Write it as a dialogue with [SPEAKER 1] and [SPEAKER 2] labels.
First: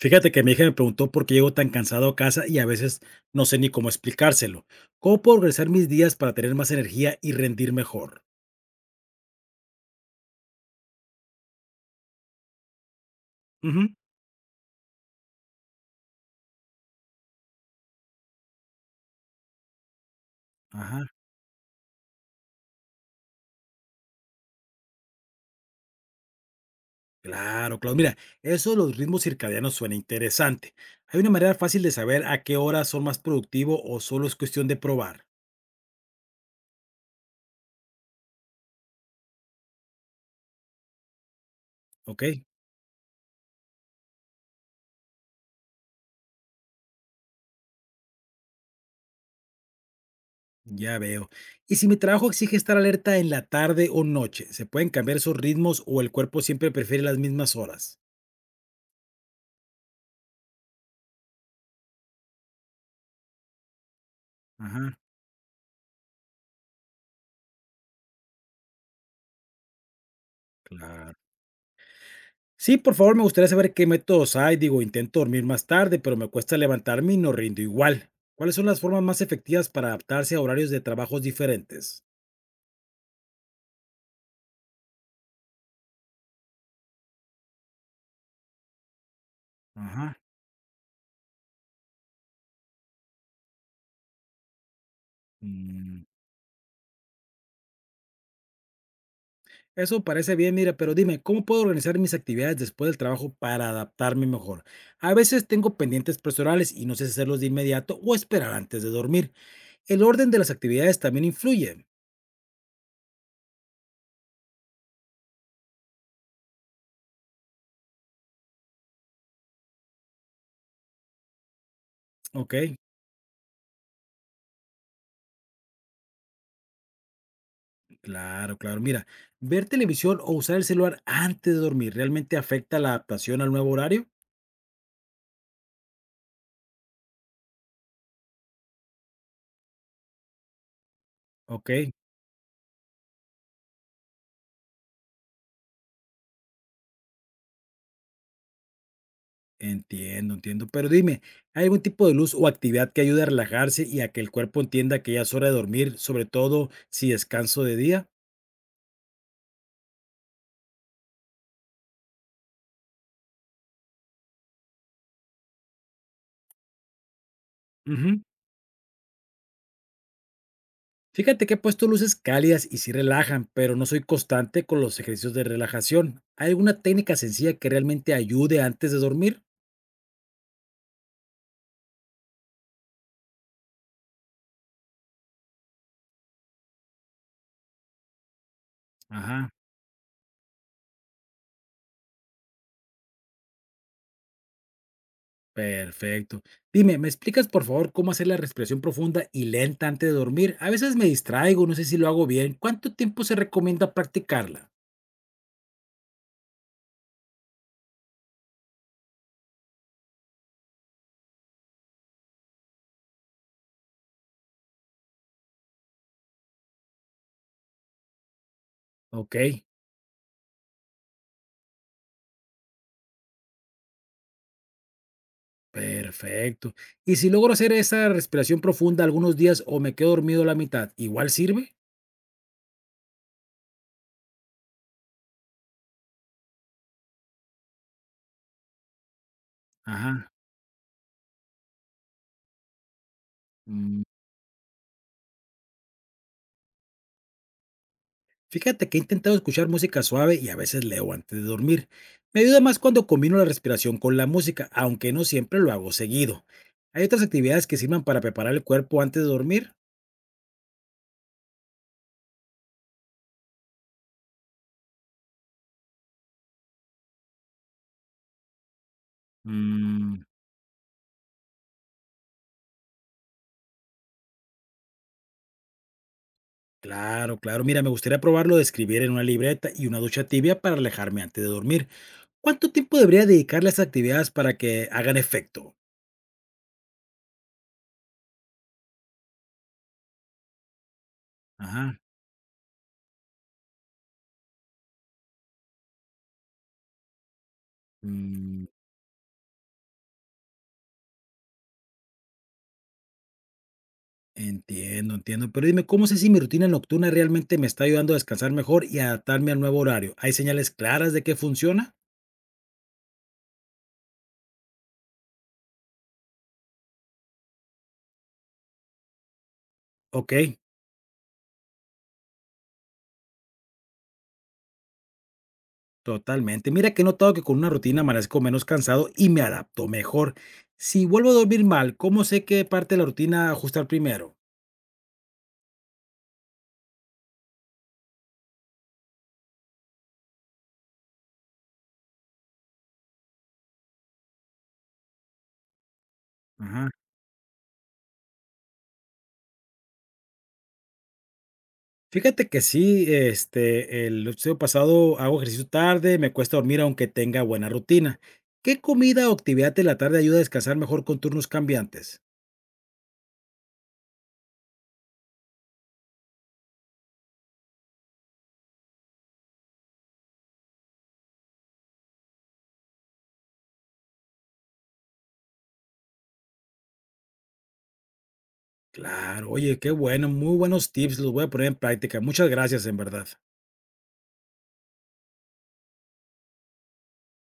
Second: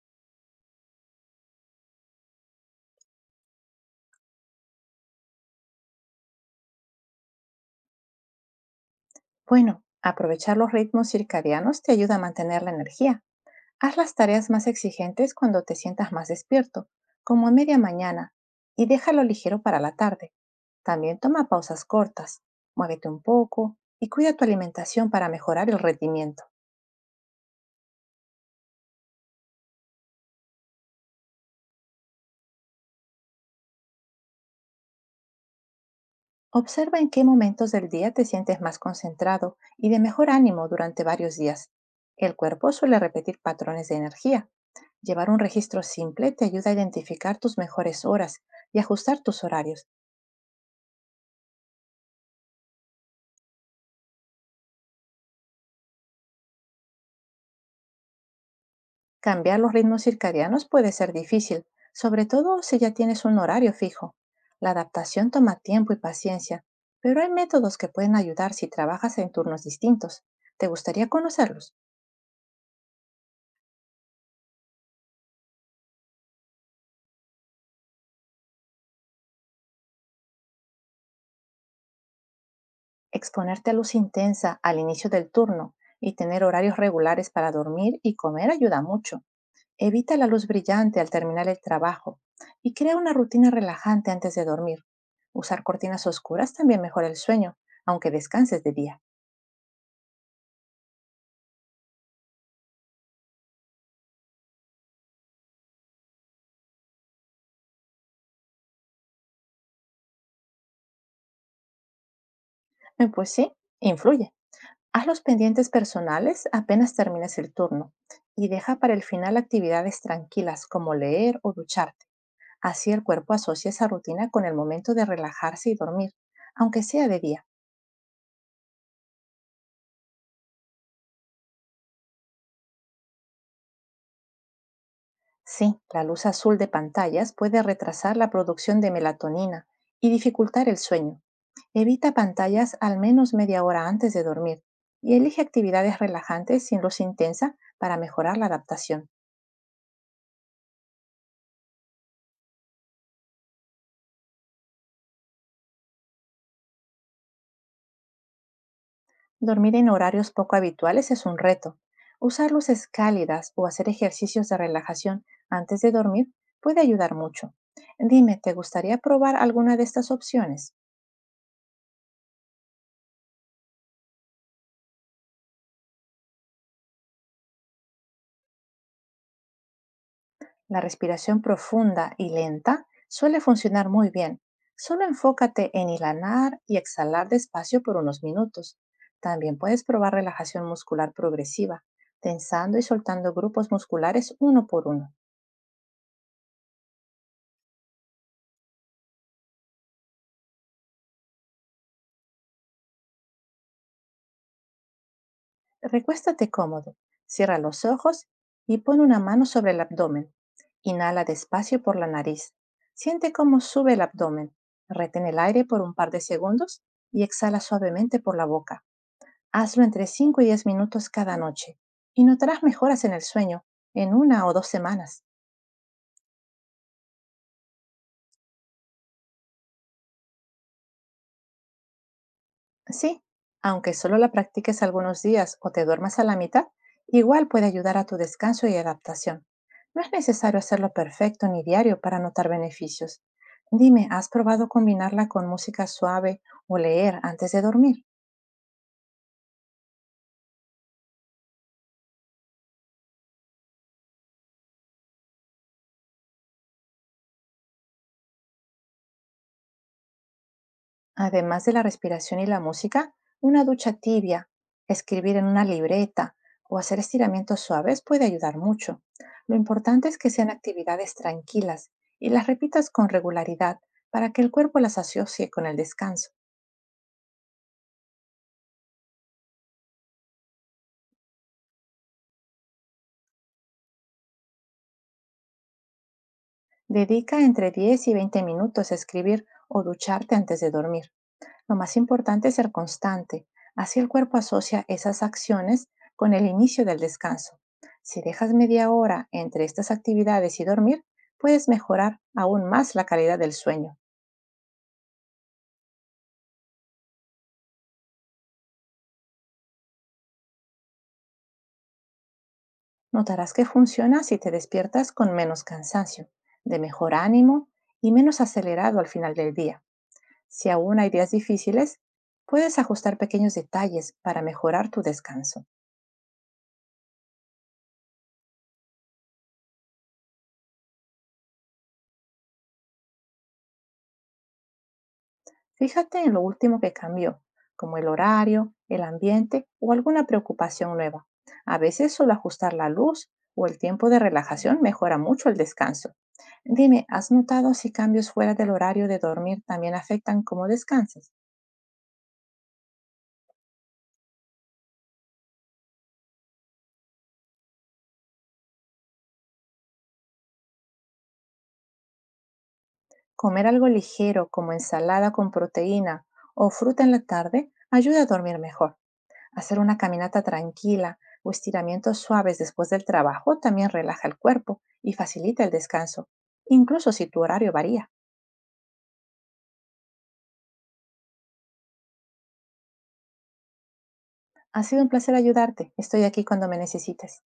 [SPEAKER 1] Fíjate que mi hija me preguntó por qué llego tan cansado a casa y a veces no sé ni cómo explicárselo. ¿Cómo puedo organizar mis días para tener más energía y rendir mejor?
[SPEAKER 2] Bueno, aprovechar los ritmos circadianos te ayuda a mantener la energía.
[SPEAKER 1] Ujú.
[SPEAKER 2] Haz las tareas más exigentes cuando te sientas más despierto, como a media mañana, y déjalo ligero para la tarde.
[SPEAKER 1] Ajá.
[SPEAKER 2] También toma pausas cortas, muévete un poco y cuida tu alimentación para mejorar el rendimiento.
[SPEAKER 1] Claro, claro. Mira, eso de los ritmos circadianos suena interesante. ¿Hay una manera fácil de saber a qué horas son más productivo o solo es cuestión de probar?
[SPEAKER 2] Observa en qué momentos del día te sientes más concentrado y de mejor ánimo durante varios días.
[SPEAKER 1] Ok,
[SPEAKER 2] El cuerpo suele repetir patrones de energía. Llevar un registro simple te ayuda a identificar tus mejores horas y ajustar tus horarios.
[SPEAKER 1] ya veo. Y si mi trabajo exige estar alerta en la tarde o noche, ¿se pueden cambiar esos ritmos o el cuerpo siempre prefiere las mismas horas?
[SPEAKER 2] Cambiar los ritmos circadianos puede ser difícil, sobre todo si ya tienes un horario fijo. La
[SPEAKER 1] Ajá,
[SPEAKER 2] adaptación toma tiempo y paciencia, pero hay métodos que pueden ayudar si trabajas en turnos distintos. ¿Te gustaría
[SPEAKER 1] claro.
[SPEAKER 2] conocerlos?
[SPEAKER 1] Sí, por favor, me gustaría saber qué métodos hay. Digo, intento dormir más tarde, pero me cuesta levantarme y no rindo igual. ¿Cuáles son las formas más efectivas para adaptarse a horarios de trabajos diferentes?
[SPEAKER 2] Exponerte a luz intensa al inicio del turno y tener horarios regulares para dormir y comer ayuda mucho.
[SPEAKER 1] Ajá.
[SPEAKER 2] Evita la luz brillante al terminar el trabajo y crea una rutina relajante antes de dormir. Usar
[SPEAKER 1] Mm.
[SPEAKER 2] cortinas oscuras también mejora el sueño, aunque descanses de día.
[SPEAKER 1] Eso parece bien, mira, pero dime, ¿cómo puedo organizar mis actividades después del trabajo para adaptarme mejor? A veces tengo pendientes personales y no sé si hacerlos de inmediato o esperar antes de dormir. El orden de las actividades también influye.
[SPEAKER 2] Pues sí, influye. Haz los pendientes personales apenas termines el turno y deja para el final actividades tranquilas como leer o ducharte.
[SPEAKER 1] Ok.
[SPEAKER 2] Así el cuerpo asocia esa rutina con el momento de relajarse y dormir, aunque sea de día.
[SPEAKER 1] Claro, claro. Mira, ver televisión o usar el celular antes de dormir, ¿realmente afecta la adaptación al nuevo horario?
[SPEAKER 2] Sí, la luz azul de pantallas puede retrasar la producción de melatonina y dificultar el sueño.
[SPEAKER 1] Ok,
[SPEAKER 2] Evita pantallas al menos media hora antes de dormir y elige actividades relajantes sin luz intensa para mejorar la adaptación.
[SPEAKER 1] entiendo, entiendo. Pero dime, ¿hay algún tipo de luz o actividad que ayude a relajarse y a que el cuerpo entienda que ya es hora de dormir, sobre todo si descanso de día?
[SPEAKER 2] Dormir en horarios poco habituales es un reto. Usar luces cálidas o hacer ejercicios de relajación antes de dormir puede ayudar mucho.
[SPEAKER 1] Ujú.
[SPEAKER 2] Dime, ¿te gustaría probar alguna de estas opciones?
[SPEAKER 1] Fíjate que he puesto luces cálidas y sí relajan, pero no soy constante con los ejercicios de relajación. ¿Hay alguna técnica sencilla que realmente ayude antes de dormir?
[SPEAKER 2] La respiración profunda y lenta suele funcionar muy bien. Solo enfócate en inhalar y exhalar despacio por unos minutos.
[SPEAKER 1] Ajá.
[SPEAKER 2] También puedes probar relajación muscular progresiva, tensando y soltando grupos musculares uno por uno.
[SPEAKER 1] Perfecto. Dime, ¿me explicas por favor cómo hacer la respiración profunda y lenta antes de dormir? A veces me distraigo, no sé si lo hago bien. ¿Cuánto tiempo se recomienda practicarla?
[SPEAKER 2] Recuéstate cómodo, cierra los ojos y pon una mano sobre el abdomen. Inhala despacio por la nariz. Siente cómo sube el abdomen. Retén el aire por un par de segundos y exhala suavemente por la boca.
[SPEAKER 1] Ok,
[SPEAKER 2] Hazlo entre 5 y 10 minutos cada noche y notarás mejoras en el sueño en una o dos semanas.
[SPEAKER 1] perfecto. ¿Y si logro hacer esa respiración profunda algunos días o me quedo dormido a la mitad, igual sirve?
[SPEAKER 2] Sí, aunque solo la practiques algunos días o te duermas a la mitad, igual puede ayudar a tu descanso y adaptación. No es
[SPEAKER 1] Ajá.
[SPEAKER 2] necesario hacerlo perfecto ni diario para notar beneficios.
[SPEAKER 1] Mm.
[SPEAKER 2] Dime, ¿has probado combinarla con música suave o leer antes de dormir?
[SPEAKER 1] Fíjate que he intentado escuchar música suave y a veces leo antes de dormir. Me ayuda más cuando combino la respiración con la música, aunque no siempre lo hago seguido. ¿Hay otras actividades que sirvan para preparar el cuerpo antes de dormir?
[SPEAKER 2] Además de la respiración y la música, una ducha tibia, escribir en una libreta o hacer estiramientos suaves puede ayudar mucho. Lo importante es
[SPEAKER 1] Mm.
[SPEAKER 2] que sean actividades tranquilas y las repitas con regularidad para que el cuerpo las asocie con el descanso.
[SPEAKER 1] Claro, claro. Mira, me gustaría probarlo de escribir en una libreta y una ducha tibia para alejarme antes de dormir. ¿Cuánto tiempo debería dedicarle a estas actividades para que hagan efecto?
[SPEAKER 2] Dedica entre 10 y 20 minutos a escribir o ducharte antes de dormir. Lo más
[SPEAKER 1] Ajá.
[SPEAKER 2] importante es ser constante, así el cuerpo asocia esas acciones con el inicio del descanso. Si dejas
[SPEAKER 1] Mm.
[SPEAKER 2] media hora entre estas actividades y dormir, puedes mejorar aún más la calidad del sueño.
[SPEAKER 1] Entiendo, entiendo. Pero dime, ¿cómo sé si mi rutina nocturna realmente me está ayudando a descansar mejor y adaptarme al nuevo horario? ¿Hay señales claras de que funciona?
[SPEAKER 2] Notarás que funciona si te despiertas con menos cansancio, de mejor ánimo y menos acelerado al final del día.
[SPEAKER 1] Ok,
[SPEAKER 2] Si aún hay días difíciles, puedes ajustar pequeños detalles para mejorar tu descanso.
[SPEAKER 1] totalmente. Mira que he notado que con una rutina amanezco menos cansado y me adapto mejor. Si vuelvo a dormir mal, ¿cómo sé qué parte de la rutina ajustar primero?
[SPEAKER 2] Fíjate en lo último que cambió, como el horario, el ambiente o alguna preocupación nueva. A veces solo ajustar la luz o el tiempo de relajación mejora mucho el descanso.
[SPEAKER 1] Ajá.
[SPEAKER 2] Dime, ¿has notado si cambios fuera del horario de dormir también afectan cómo descansas?
[SPEAKER 1] Fíjate que sí, el episodio pasado hago ejercicio tarde, me cuesta dormir aunque tenga buena rutina. ¿Qué comida o actividad de la tarde ayuda a descansar mejor con turnos cambiantes?
[SPEAKER 2] Comer algo ligero como ensalada con proteína o fruta en la tarde ayuda a dormir mejor. Hacer una caminata tranquila o estiramientos suaves después del trabajo también relaja el cuerpo y facilita el descanso, incluso si tu horario varía.
[SPEAKER 1] Claro, oye, qué bueno, muy buenos tips, los voy a poner en práctica. Muchas gracias, en verdad.
[SPEAKER 2] Ha sido un placer ayudarte. Estoy aquí cuando me necesites.